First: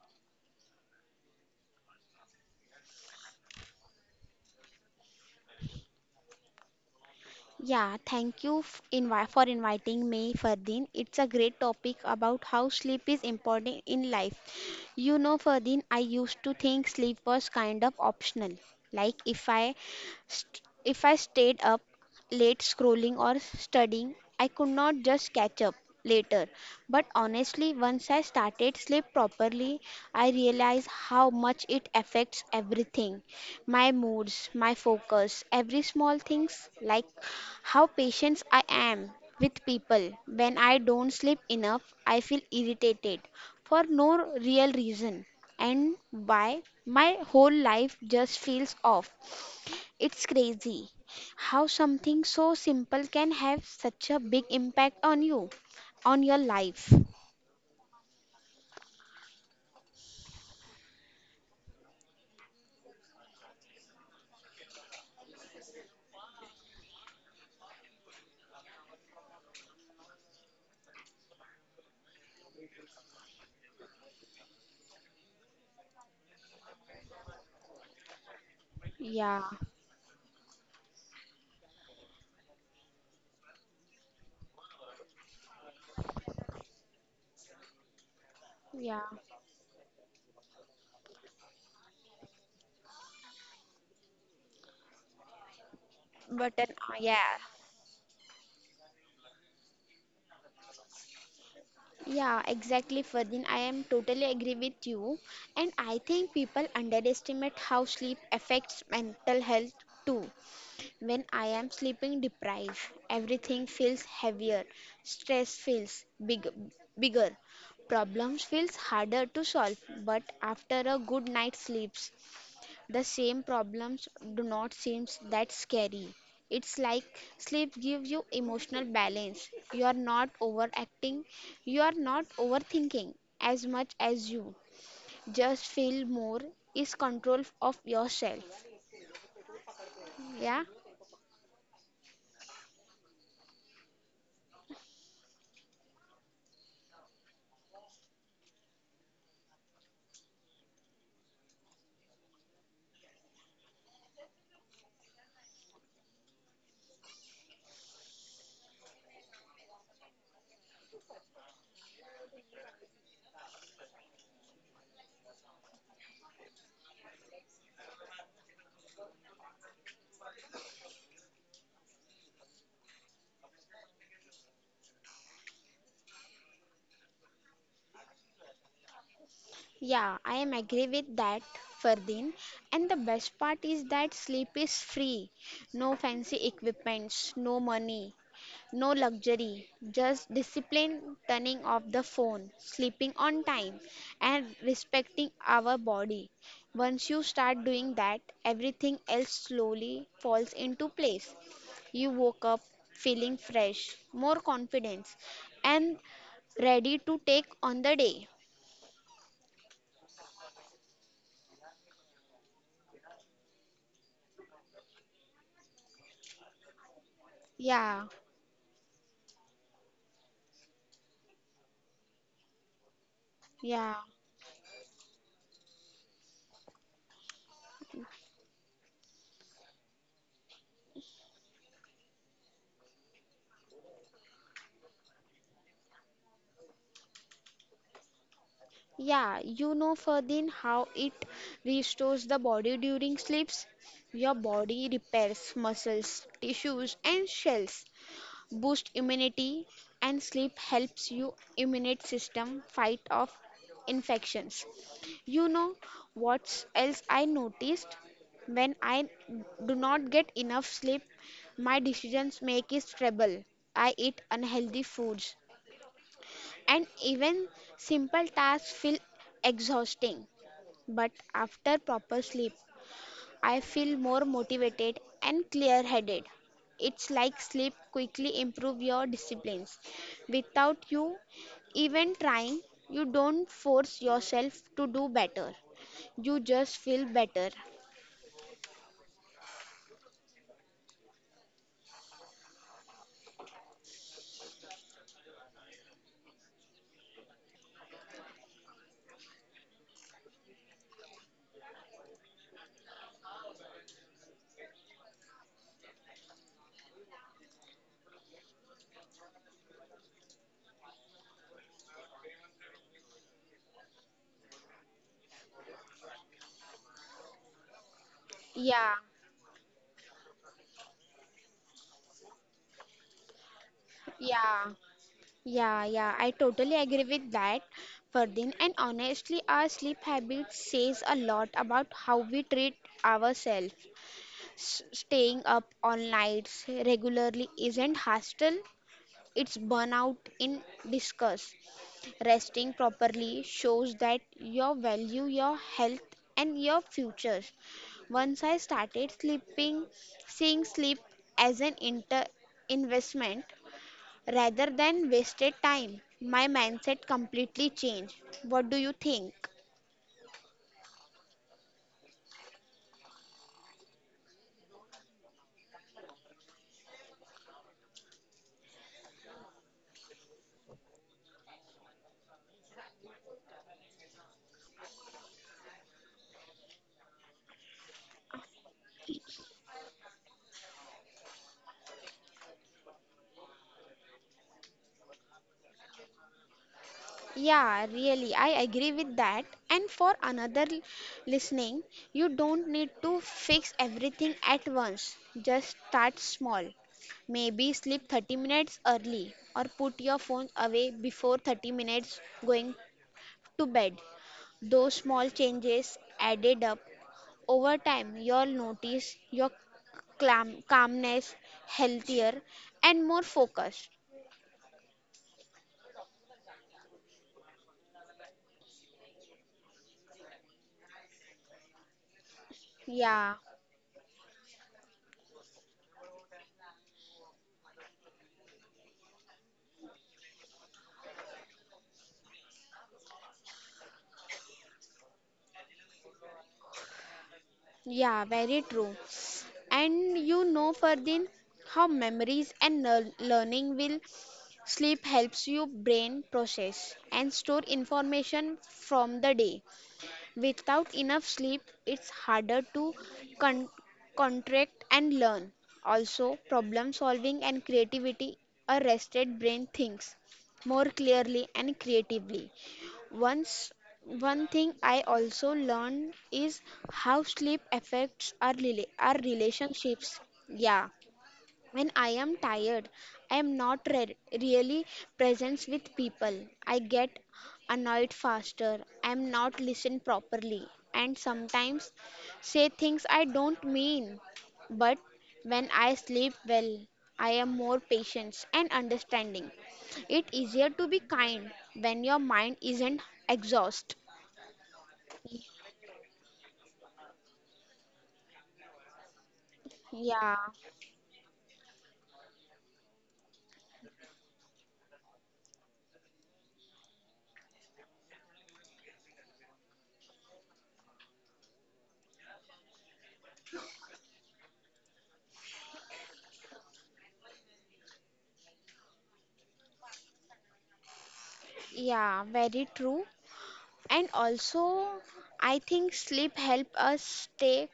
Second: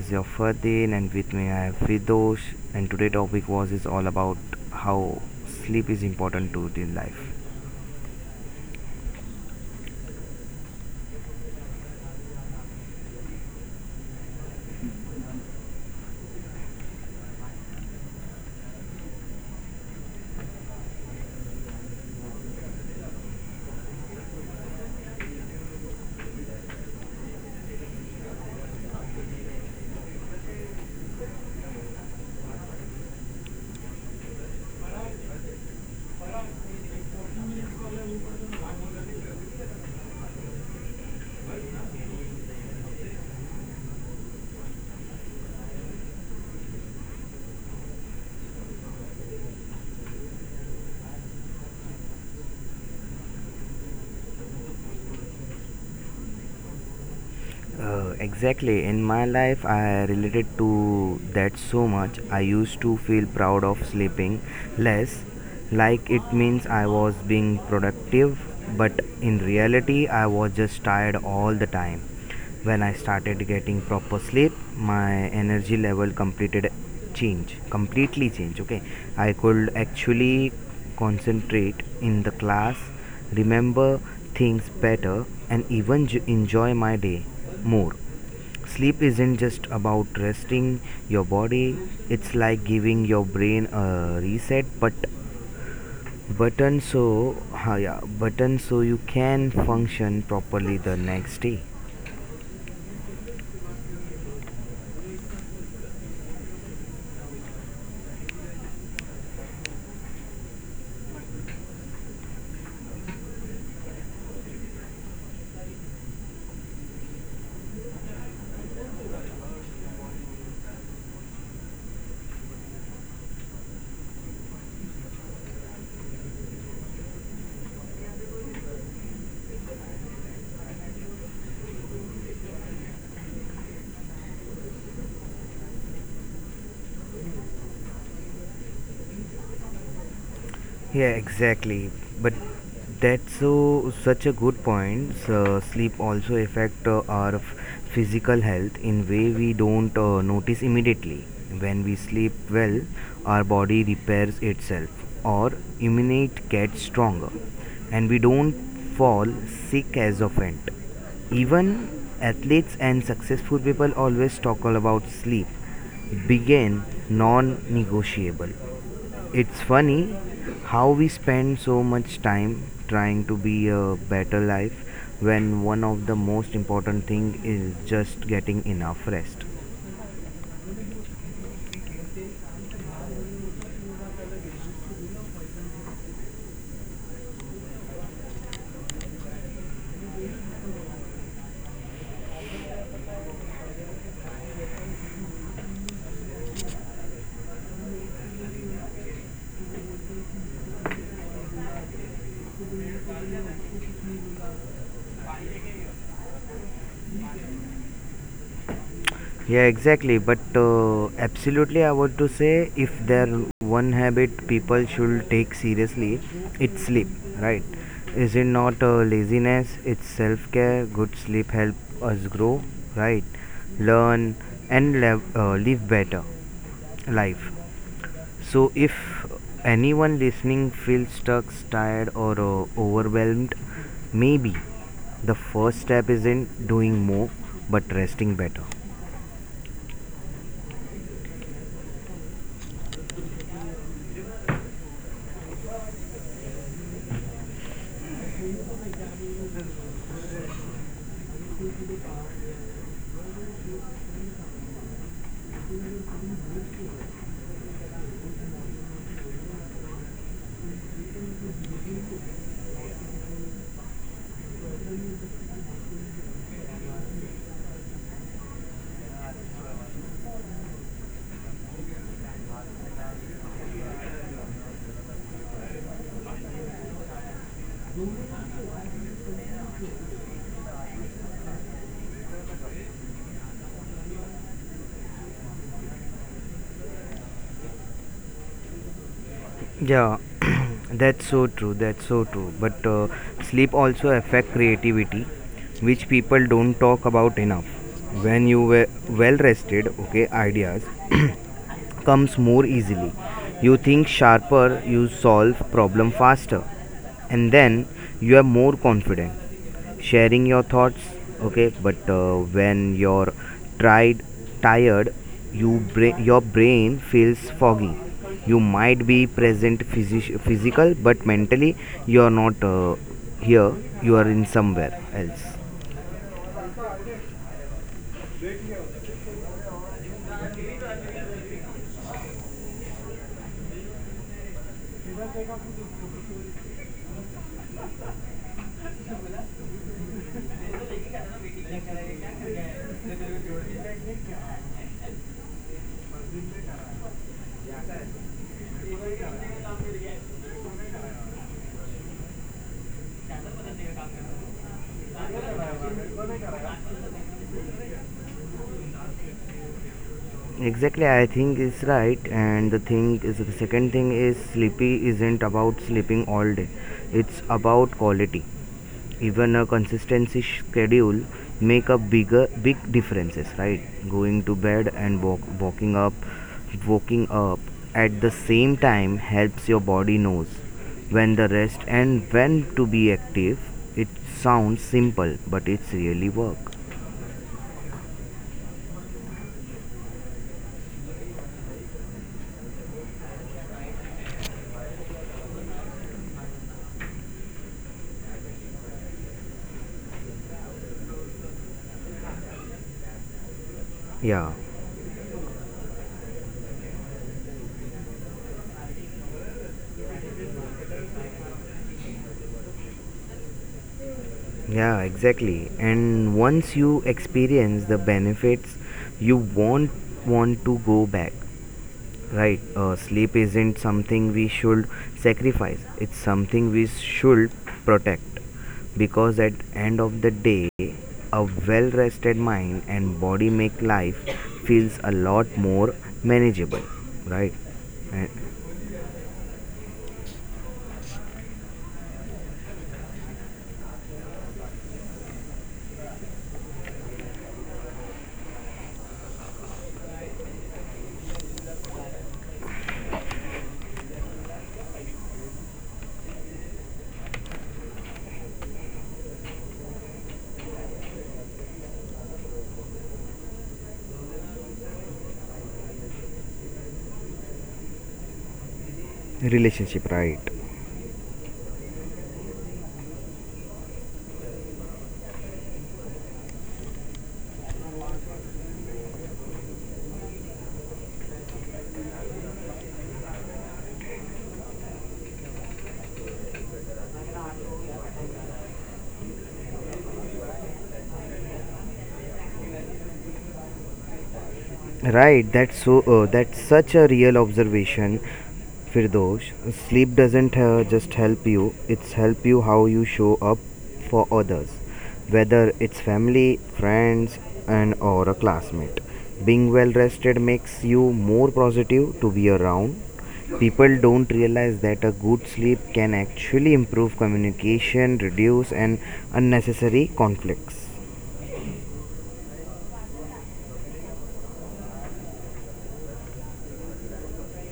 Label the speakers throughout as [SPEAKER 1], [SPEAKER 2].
[SPEAKER 1] is your Ferdin and with me I have Vidosh and today topic was is all about how sleep is important to the life.
[SPEAKER 2] Yeah, thank you for inviting me, Fardeen. It's a great topic about how sleep is important in life. You know, Fardeen, I used to think sleep was kind of optional. Like if I stayed up late scrolling or studying, I could not just catch up later. But honestly, once I started sleep properly, I realized how much it affects everything, my moods, my focus, every small things like how patient I am with people. When I don't sleep enough, I feel irritated for no real reason and why my whole life just feels off. It's crazy how something so simple can have such a big impact on you, on your life.
[SPEAKER 1] Exactly, in my life I related to that so much. I used to feel proud of sleeping less like it means I was being productive but in reality I was just tired all the time. When I started getting proper sleep, my energy level completed change completely change. Okay, I
[SPEAKER 2] Yeah,
[SPEAKER 1] could actually concentrate in the class, remember things better, and even enjoy my day more.
[SPEAKER 2] yeah.
[SPEAKER 1] Sleep isn't just about resting your body, it's like giving your brain a reset
[SPEAKER 2] But then,
[SPEAKER 1] button, so
[SPEAKER 2] yeah.
[SPEAKER 1] ha yeah, button, so you can function properly the next day.
[SPEAKER 2] Yeah, exactly, Ferdin. I am totally agree with you. And I think people underestimate how sleep affects mental health too. When I am sleeping deprived, everything feels heavier, stress feels bigger, problems feels harder to solve. But after a good night's sleep, the same problems do not seem that scary. It's like sleep gives you emotional balance. You are not overacting, you are not overthinking as much as you just feel more is control of yourself. Yeah,
[SPEAKER 1] Yeah, exactly. But that's such a good point. So sleep also affect our physical health in way we don't notice immediately. When we sleep well, our body repairs itself, or immune gets stronger, and we don't fall sick as often. Even athletes and successful people always talk all about sleep, begin non-negotiable. It's funny how we spend so much time trying to be a better life when one of the most important thing is just getting enough rest.
[SPEAKER 2] yeah, I am agree with that, Ferdin. And the best part is that sleep is free. No fancy equipments, no money, no luxury, just discipline, turning off the phone, sleeping on time, and respecting our body. Once you start doing that, everything else slowly falls into place. You woke up feeling fresh, more confidence, and ready to take on the day.
[SPEAKER 1] Yeah, exactly. But absolutely, I want to say if there one habit people should take seriously, it's sleep, right?
[SPEAKER 2] Yeah,
[SPEAKER 1] Is it not laziness? It's self care. Good sleep help us grow, right?
[SPEAKER 2] yeah.
[SPEAKER 1] Learn and live better life. So, if anyone listening feels stuck, tired, or overwhelmed, maybe the first step isn't doing more but resting better.
[SPEAKER 2] Yeah, you know, Ferdin, how it restores the body during sleeps? Your body repairs muscles, tissues, and cells, boost immunity, and sleep helps you immune system fight off infections. You know what else I noticed? When I do not get enough sleep, my decisions make is trouble. I eat unhealthy foods, and even simple tasks feel exhausting. But after proper sleep, I feel more motivated and clear headed. It's like sleep quickly improve your disciplines. Without you even trying, you don't force yourself to do better. You just feel better.
[SPEAKER 1] Yeah, that's so true. That's so true. But sleep also affect creativity, which people don't talk about enough. When you were well rested, okay, ideas comes more easily. You think sharper, you solve problem faster, and then you are more confident sharing your thoughts. Okay, but when you're tried tired, you your brain feels foggy. You
[SPEAKER 2] Yeah,
[SPEAKER 1] might be present physical but mentally you're not here, you are in
[SPEAKER 2] yeah.
[SPEAKER 1] somewhere else.
[SPEAKER 2] Yeah, I totally agree with that, Fardin. And honestly, our sleep habit says a lot about how we treat ourselves. Staying up all nights regularly isn't hostile, it's burnout in discuss. Resting properly shows that you value your health and your future. Once I started sleeping, seeing sleep as investment rather than wasted time, my mindset completely changed. What do you think?
[SPEAKER 1] Exactly, I think it's right. And the thing is, the second thing is, sleepy isn't about sleeping all day, it's about quality. Even a consistency schedule make a big differences, right? Going to bed and walk, walking up waking up at the same time helps your body knows when the rest and when to be active. It sounds simple but it's really work.
[SPEAKER 2] Yeah, really, I agree with that. And for listening, you don't need to fix everything at once. Just start small. Maybe sleep 30 minutes early or put your phone away before 30 minutes going to bed.
[SPEAKER 1] Yeah,
[SPEAKER 2] Those small changes added up over time, you'll notice your calmness, healthier, and more focused.
[SPEAKER 1] yeah, exactly, and once you experience the benefits you won't want to go back. Right,
[SPEAKER 2] Yeah,
[SPEAKER 1] sleep isn't something we should sacrifice. It's something we should protect, because at end of the day, a well-rested mind and body make life feels a lot more manageable, right?
[SPEAKER 2] yeah,
[SPEAKER 1] And
[SPEAKER 2] very true. And you know, Ferdin, how memories and learning will sleep helps your brain process and store information from the day. Without enough sleep, it's harder to con- contract and learn. Also, problem solving and creativity, a rested brain thinks more clearly and creatively. Once, one thing I also learned is how sleep affects our
[SPEAKER 1] relationship,
[SPEAKER 2] relationships.
[SPEAKER 1] right?
[SPEAKER 2] Yeah, when I am tired, I am not re- really present with people. I get annoyed faster. I am not listened properly and sometimes say things I don't mean. But when I sleep well, I am more patient and understanding. It's easier to be kind when your mind isn't exhausted.
[SPEAKER 1] Right, that's that's such a real observation, Firdosh. Sleep
[SPEAKER 2] Yeah,
[SPEAKER 1] doesn't just help you; it's help you how you show up for others, whether it's family, friends, and or a classmate. Being well rested makes you more positive to be around. People don't realize that a good sleep can actually improve communication, reduce and unnecessary conflicts.
[SPEAKER 2] yeah, very true. And also, I think sleep help us stay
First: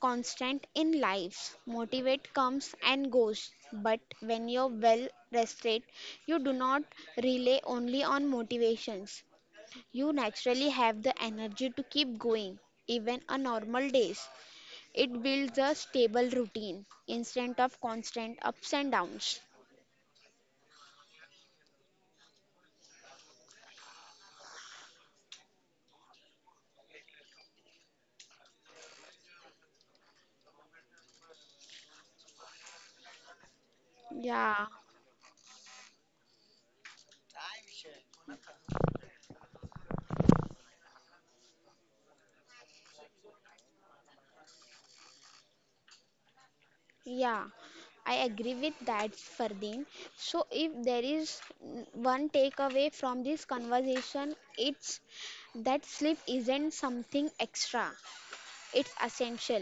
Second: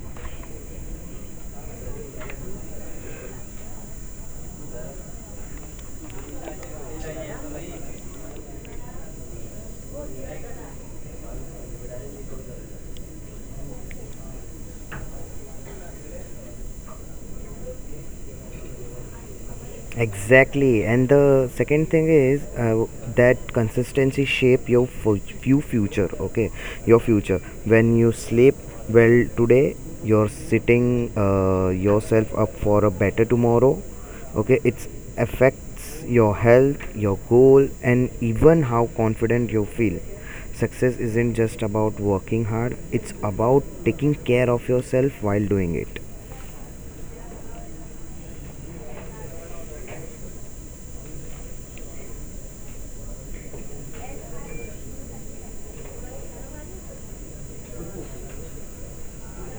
[SPEAKER 2] constant in lives. Motivate comes and goes, but when you're well rested, you do not rely only on motivations. You naturally have the energy to keep going, even on normal days. It builds a stable routine instead of constant ups and downs.
[SPEAKER 1] Exactly, and the second thing is that consistency shape your fu- few future. Okay, your future. When you sleep well today, you're sitting yourself up for a better tomorrow. Okay,
[SPEAKER 2] Yeah.
[SPEAKER 1] it affects your health, your goal, and even how confident you feel. Success isn't just about working hard; it's about taking care of yourself while doing it.
[SPEAKER 2] Yeah, I agree with that, Fardeen. So, if there is one takeaway from this conversation, it's that sleep isn't something extra, it's essential,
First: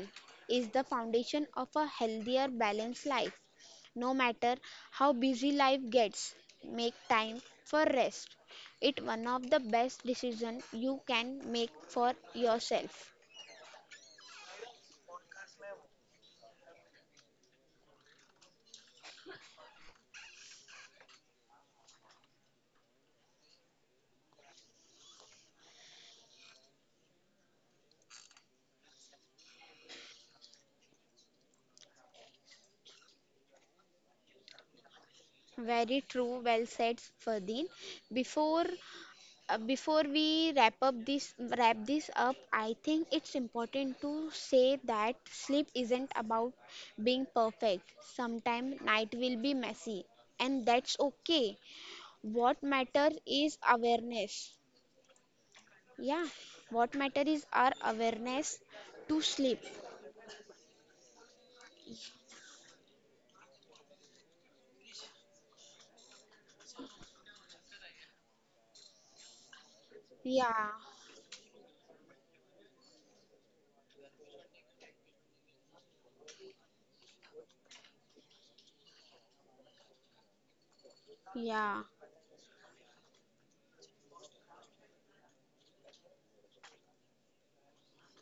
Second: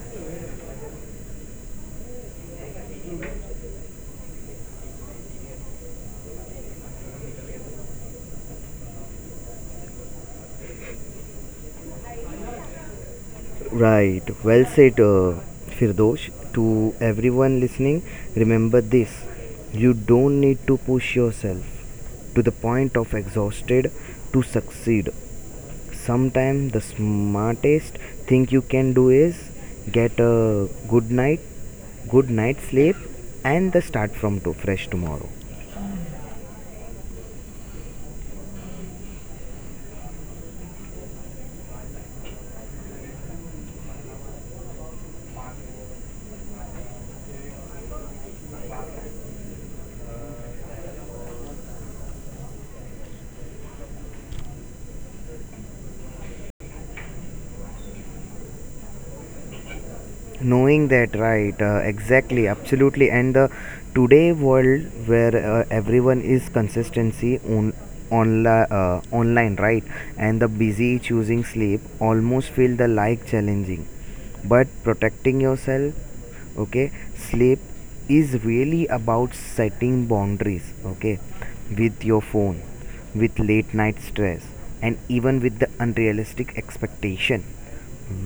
[SPEAKER 2] is the foundation of a healthier, balanced life. No matter how busy life gets, make time for rest. It's one of the best decisions you can make for yourself.
[SPEAKER 1] Right, well said, Firdosh. To everyone listening, remember this, you don't need to push yourself to the point of exhausted to succeed. Sometimes the smartest thing you can do is get a good night sleep, and the start from to fresh tomorrow.
[SPEAKER 2] Very true, well said, Fardeen. Before before we wrap this up, I think it's important to say that sleep isn't about being perfect. Sometimes night will be messy, and that's okay. What matter is awareness. Yeah, what matter is our awareness to sleep.
[SPEAKER 1] Knowing that, right, exactly, absolutely. And the today world where everyone is consistency on online, online, right, and the
[SPEAKER 2] Yeah,
[SPEAKER 1] busy choosing sleep almost feel the like challenging, but protecting yourself, okay, sleep is really about setting boundaries, okay,
[SPEAKER 2] yeah,
[SPEAKER 1] with your phone, with late night stress, and even with the unrealistic expectation.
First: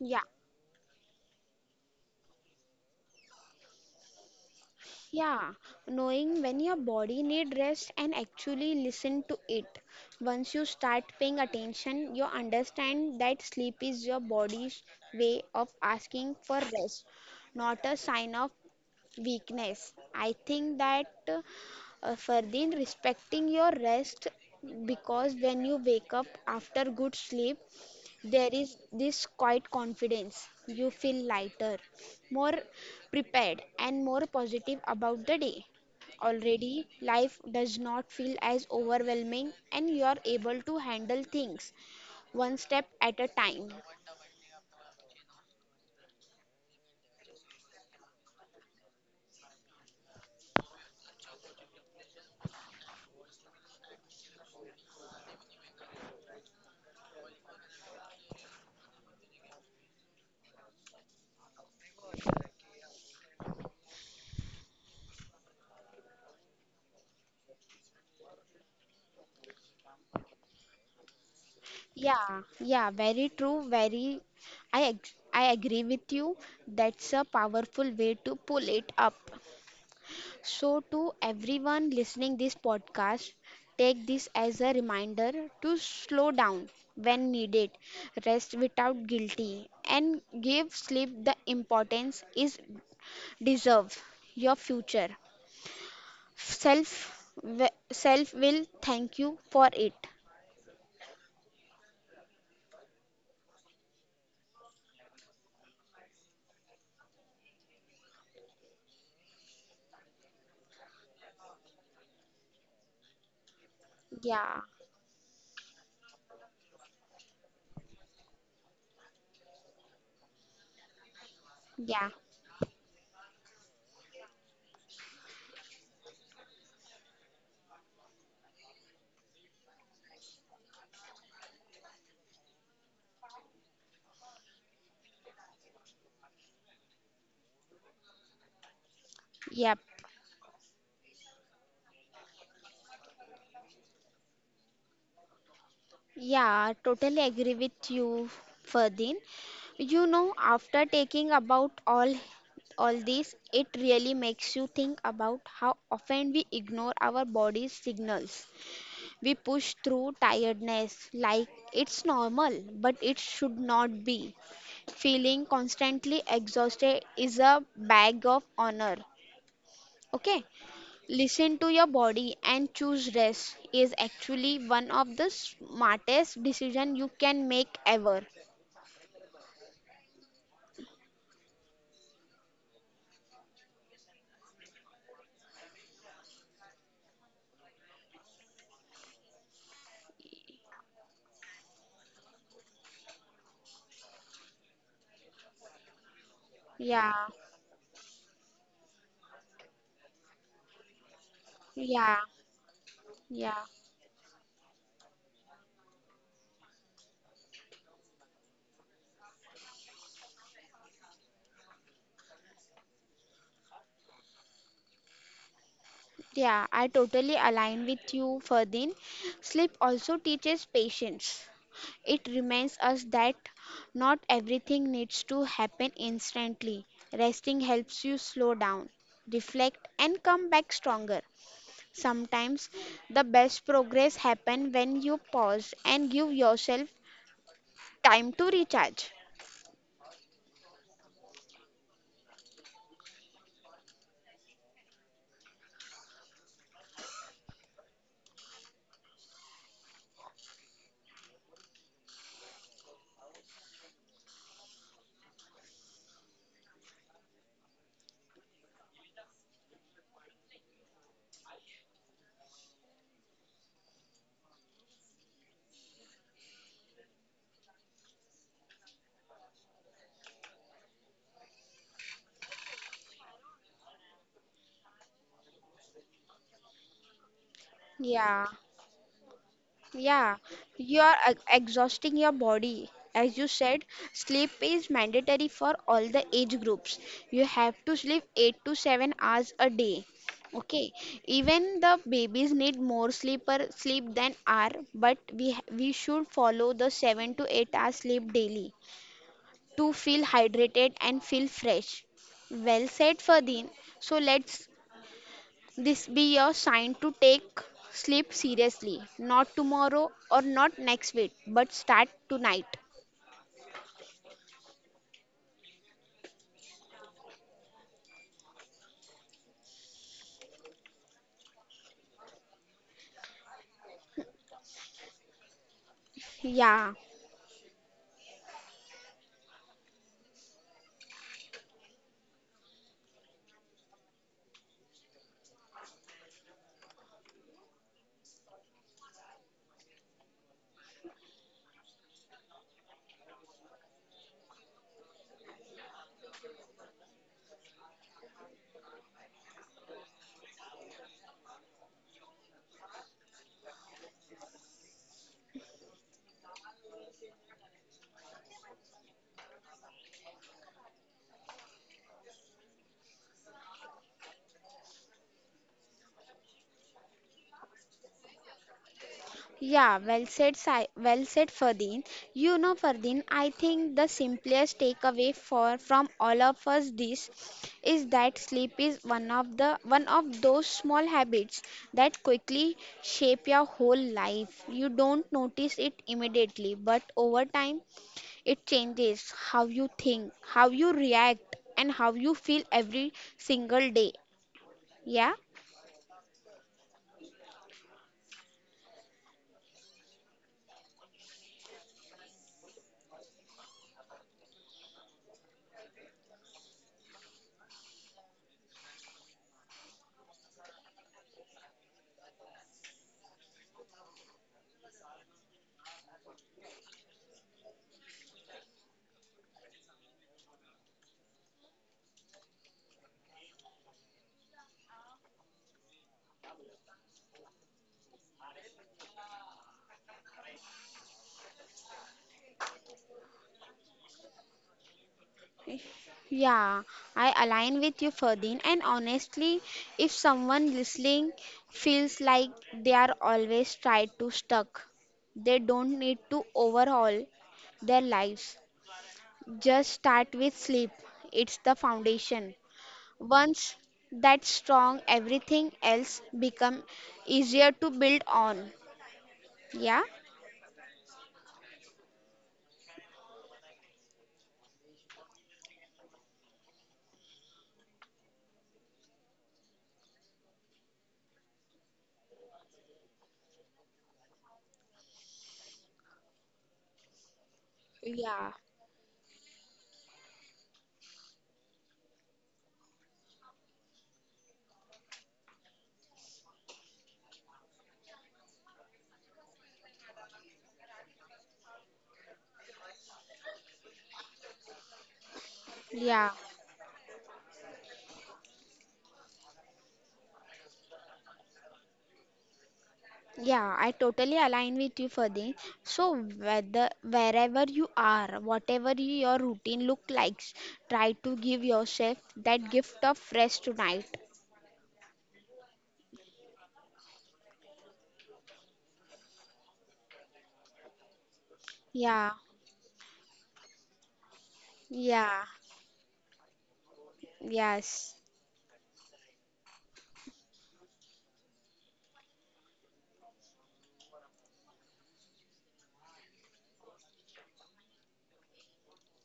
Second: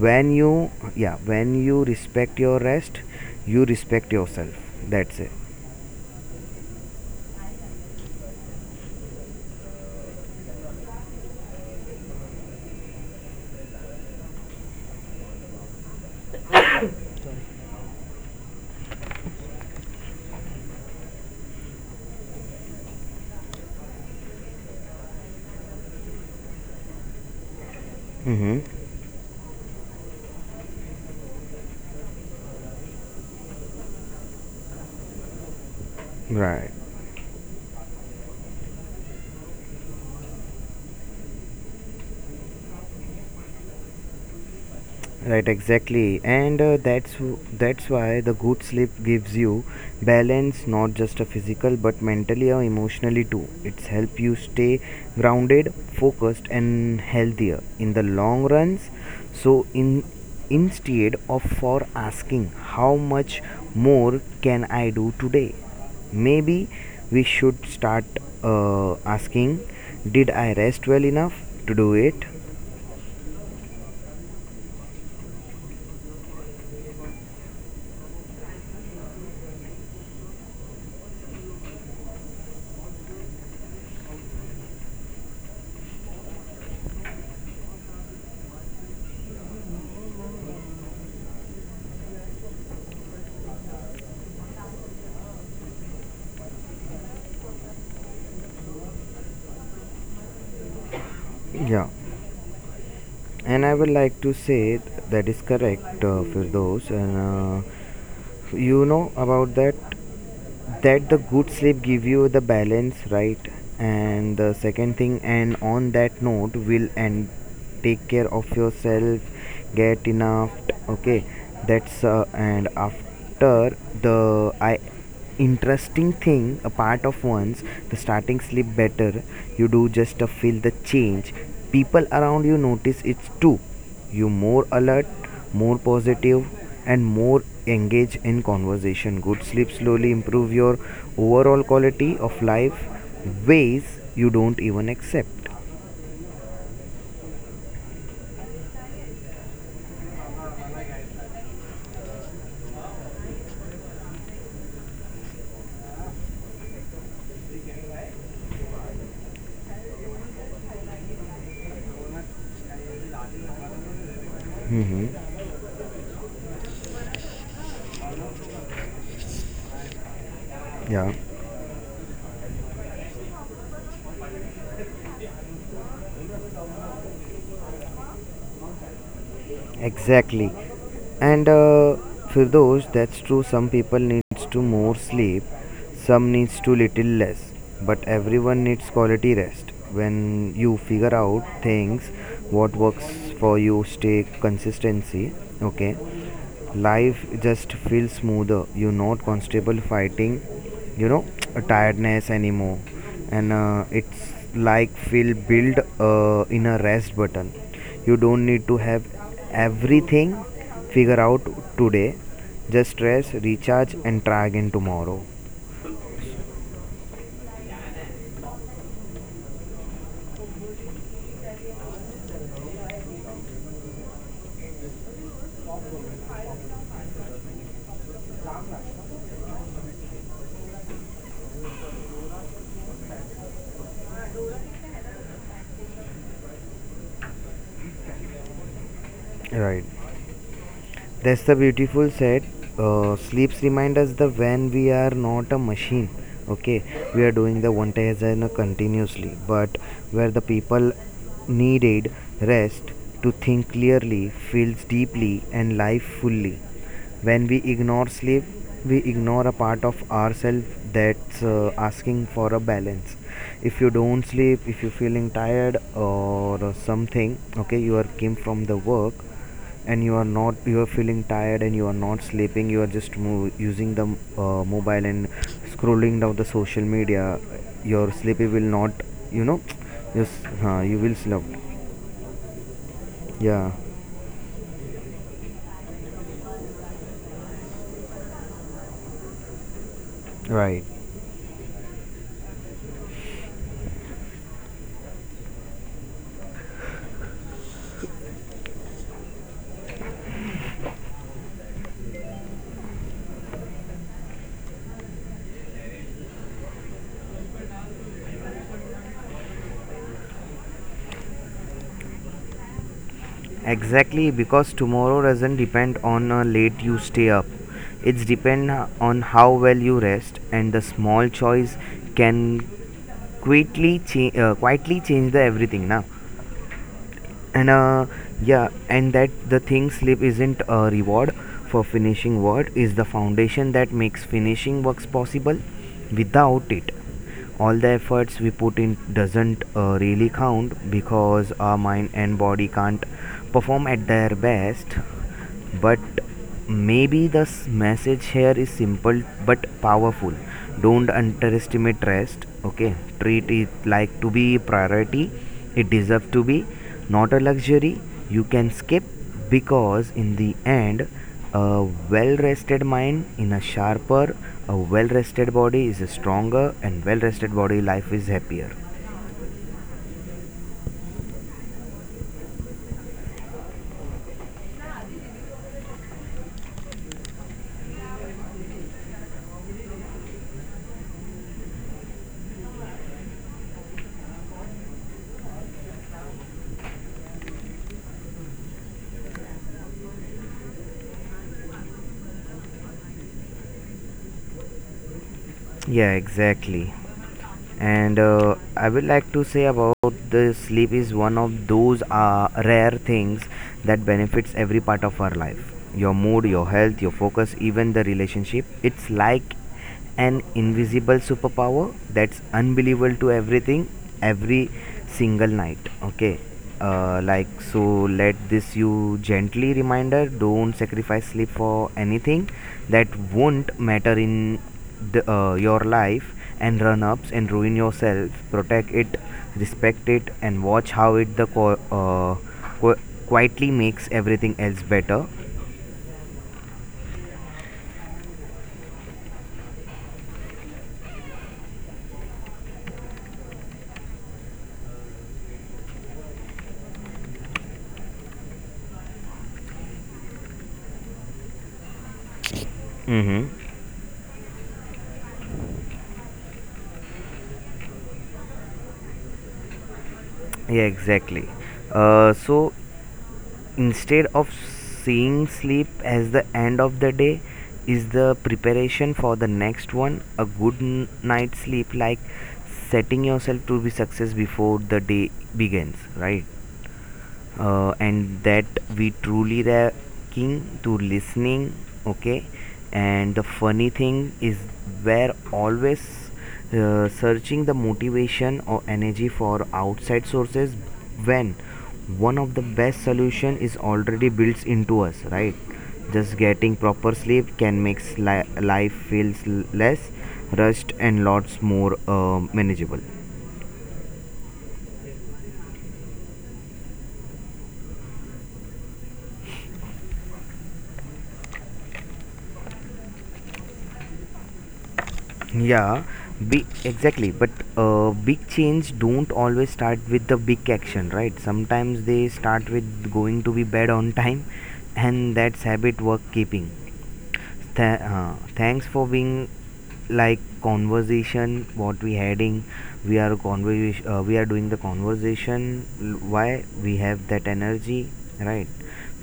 [SPEAKER 2] yeah.
[SPEAKER 1] you yeah when you respect your rest, you respect yourself, that's it.
[SPEAKER 2] Yeah, knowing when your body need rest and actually listen to it. Once you start paying attention, you understand that sleep is your body's way of asking for rest, not a sign of weakness. I think that further respecting your rest because when you wake up after good sleep, there
[SPEAKER 1] Mm-hmm.
[SPEAKER 2] is this quiet confidence. You feel lighter, more prepared, and more positive about the day.
[SPEAKER 1] Right.
[SPEAKER 2] Already, life does not feel as overwhelming, and you are able to handle things one step at a time.
[SPEAKER 1] Right, exactly, and that's that's why the good sleep gives you balance, not just a physical but mentally or emotionally too. It's help you stay grounded, focused, and healthier in the long runs. So, in instead of for asking how much more can I do today, maybe we should start asking, did I rest well enough to do it?
[SPEAKER 2] Yeah, very true. I agree with you. That's a powerful way to pull it up. So to everyone listening this podcast, take this as a reminder to slow down when needed, rest without guilty and give sleep the importance is deserve your future. Self Self will thank you for it.
[SPEAKER 1] Yeah. And I would like to say that is correct, Firdos. And you know about that that the good sleep give you the balance, right? And the
[SPEAKER 2] Yeah.
[SPEAKER 1] second thing, and on that note, will and take care of yourself, get enough. Okay,
[SPEAKER 2] Yeah.
[SPEAKER 1] that's and after the I interesting thing a part of once the starting sleep better, you do just feel the change, people around you notice it too, you more alert, more positive, and more engage in conversation. Good
[SPEAKER 2] Yep.
[SPEAKER 1] sleep slowly improve your overall quality of life ways you don't even accept.
[SPEAKER 2] Yeah, totally agree with you, Ferdin. You know, after taking about all this, it really makes you think about how often we ignore our body's signals. We push through tiredness like it's normal, but it should not be.
[SPEAKER 1] Hmm.
[SPEAKER 2] Feeling constantly exhausted is a badge of honor. Okay,
[SPEAKER 1] Yeah.
[SPEAKER 2] listen to your body and choose rest is actually one of the smartest decision you can make ever.
[SPEAKER 1] Exactly. And for those, that's true. Some people needs to more sleep, some needs to little less, but everyone needs quality rest. When you figure out things, what works for you, stay consistency. Okay,
[SPEAKER 2] Yeah,
[SPEAKER 1] life just feels smoother, you're not constable fighting, you know, a
[SPEAKER 2] yeah,
[SPEAKER 1] tiredness anymore. and
[SPEAKER 2] yeah,
[SPEAKER 1] uh, it's like feel build in a rest button, you don't need to have everything figure out today, just rest, recharge, and try again tomorrow,
[SPEAKER 2] yeah. I totally align with you, Ferdin. Sleep also teaches patience. It reminds us that not everything needs to happen instantly. Resting helps you slow down, reflect, and come back stronger. Sometimes the best progress happen when you pause and give yourself time to recharge.
[SPEAKER 1] right. That's the beautiful said. Sleeps remind us the when we are not a machine. Okay, we are doing the one task and continuously, but where the people needed rest to think clearly, feels deeply, and live fully. When we ignore sleep, we ignore a part of ourselves that's asking for a balance. If you don't sleep, if you're feeling tired or something, okay, you are came from the work and you are not you are feeling tired and you are not sleeping, you are just using the mobile and scrolling down the social media, your
[SPEAKER 2] Yeah,
[SPEAKER 1] sleepy will not, you know, yes,
[SPEAKER 2] yeah.
[SPEAKER 1] you
[SPEAKER 2] You are
[SPEAKER 1] will sleep.
[SPEAKER 2] exhausting your body. As you
[SPEAKER 1] Yeah,
[SPEAKER 2] said, sleep is mandatory for all the age groups. You have to sleep 8 to 7 hours a day.
[SPEAKER 1] right,
[SPEAKER 2] Okay, even the babies need more sleeper sleep than are, but we should follow the 7 to 8 hours sleep daily to feel hydrated and feel fresh. Well said, Ferdin. So let's this be your sign to take sleep seriously. Not tomorrow or not next week, but start tonight.
[SPEAKER 1] exactly, because tomorrow doesn't depend on how late you stay up, it's depend on how well you rest, and the small choice can quietly change the everything now.
[SPEAKER 2] Yeah,
[SPEAKER 1] And yeah, and that the thing, sleep isn't a reward for finishing work, is the foundation that makes finishing works possible. Without it, all the efforts we put in doesn't really count, because our mind and body can't perform at their best. But maybe the message here is simple but powerful. Don't underestimate rest. Okay, treat it like to be priority. It deserves to be, not a luxury you can skip, because in the end, a well-rested mind in a sharper, a well-rested body is a stronger, and well-rested body life is happier.
[SPEAKER 2] yeah, well said, Ferdin. You know, Ferdin, I think the simplest takeaway for from all of us this is that sleep is one of those small habits that quickly shape your whole life. You don't notice it immediately, but over time it changes how you think, how you react, and how you feel every single day. Yeah?
[SPEAKER 1] Yeah, exactly. And I would like to say about the sleep is one of those rare things that benefits every part of our life. Your mood, your health, your focus, even the relationship. It's like an invisible superpower that's unbelievable to everything every single night. Okay. Like so, let this you gently reminder, don't sacrifice sleep for anything that won't matter in the, your life, and run ups and ruin yourself. Protect it, respect it, and watch how it the qu- quietly makes everything else better.
[SPEAKER 2] Yeah, I align with you, Ferdin. And honestly, if someone listening feels like they are always tied to stuck, they don't need to overhaul their lives. Just start with sleep. It's the foundation.
[SPEAKER 1] Mm-hmm.
[SPEAKER 2] Once that's strong, everything else become easier to build on. Yeah?
[SPEAKER 1] Yeah, exactly. So instead of seeing sleep as the end of the day is the preparation for the next one, a good night's sleep like setting yourself to be success before the day begins, right. Uh, and
[SPEAKER 2] Yeah.
[SPEAKER 1] that we truly lacking to listening, okay, and the funny thing is we're always searching the motivation or energy for outside sources when one of the best solution is already built into us, right.
[SPEAKER 2] Yeah,
[SPEAKER 1] Just getting proper sleep can make life feels less rushed and lots more manageable.
[SPEAKER 2] yeah, I totally align with you, Fadi. So whether wherever you are, whatever your routine look like, try to give yourself that gift of rest tonight.
[SPEAKER 1] Yeah, big exactly. But big change don't always start with the big action, right? Sometimes they
[SPEAKER 2] Yeah,
[SPEAKER 1] start with going to be bed on time, and
[SPEAKER 2] yeah,
[SPEAKER 1] that's habit work keeping.
[SPEAKER 2] yes,
[SPEAKER 1] Thanks for being like conversation what we having, we are doing the conversation why we have that energy, right,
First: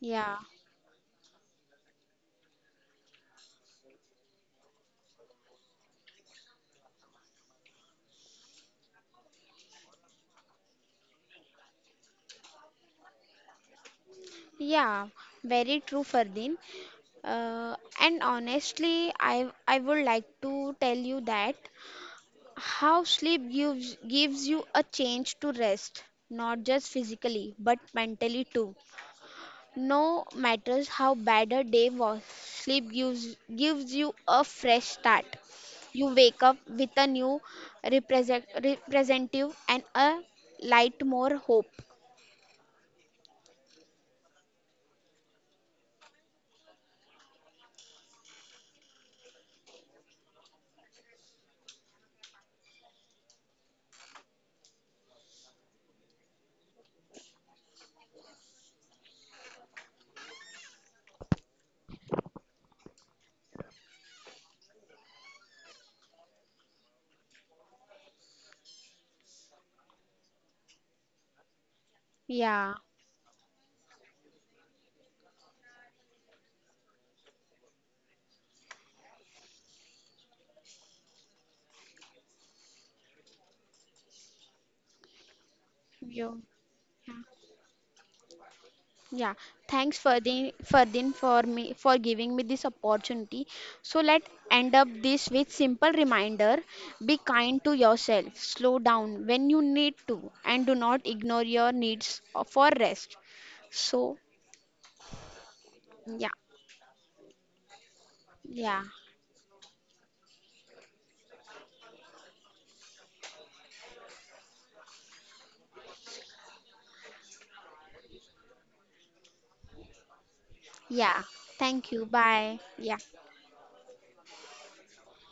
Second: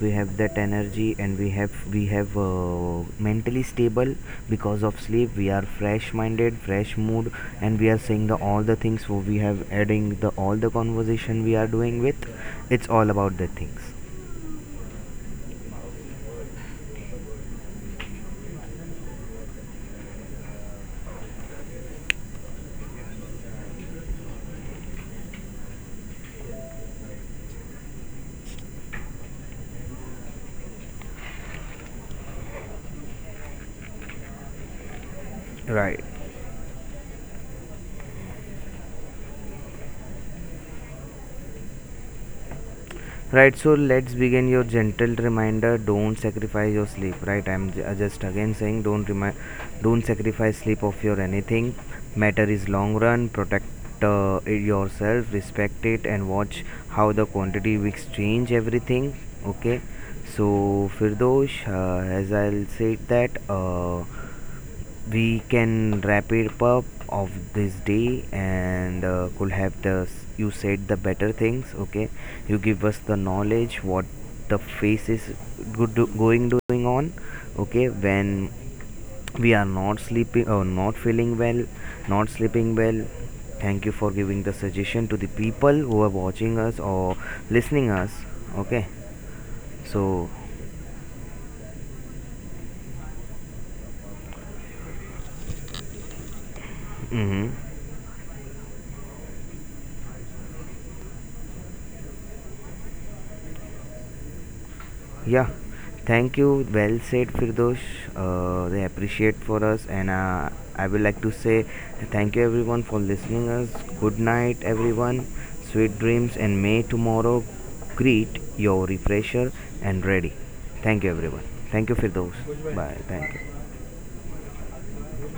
[SPEAKER 1] we have that energy, and we have mentally stable because of sleep, we are fresh minded, fresh mood, and we are saying the all the things, so we have adding the all the conversation we are doing with, it's all about the things.
[SPEAKER 2] yeah, very true, Fardeen. And honestly, I would like to tell you that how sleep gives you a chance to rest, not just physically, but mentally too. No matters how bad a day was, sleep gives you a fresh start.
[SPEAKER 1] Right.
[SPEAKER 2] You wake up with a new representative and a light more hope.
[SPEAKER 1] Right, so let's begin your gentle reminder. Don't sacrifice your sleep. Right, I'm just again saying, don't don't sacrifice sleep of your anything. Matter is long run. Protect it yourself, respect it, and watch how the quantity we exchange everything. Okay, so Firdosh, as I'll say that. We can wrap it up of this day, and could have the you said the better things, okay, you
[SPEAKER 2] Yeah,
[SPEAKER 1] give us the knowledge what the face is good going doing on, okay, when we are not sleeping or not feeling well, not sleeping well. Thank you for giving the suggestion to the people who are
[SPEAKER 2] you.
[SPEAKER 1] watching us or
[SPEAKER 2] Yeah,
[SPEAKER 1] listening us, okay,
[SPEAKER 2] yeah. Thanks
[SPEAKER 1] so
[SPEAKER 2] Ferdin for me for giving me this opportunity. So let end up this with simple reminder: be
[SPEAKER 1] mhm.
[SPEAKER 2] kind to yourself, slow down when you need to, and do not ignore your needs for rest. So
[SPEAKER 1] Yeah,
[SPEAKER 2] yeah.
[SPEAKER 1] thank you. Well said, Firdosh.
[SPEAKER 2] Yeah.
[SPEAKER 1] They appreciate for us, and I would like to say thank you everyone for listening us. Good night, everyone. Sweet dreams, and may tomorrow greet your refresher and ready. Thank you,
[SPEAKER 2] Yeah.
[SPEAKER 1] everyone. Thank
[SPEAKER 2] Thank
[SPEAKER 1] you,
[SPEAKER 2] you. Bye.
[SPEAKER 1] Firdosh.
[SPEAKER 2] Yeah.
[SPEAKER 1] Bye. Thank you.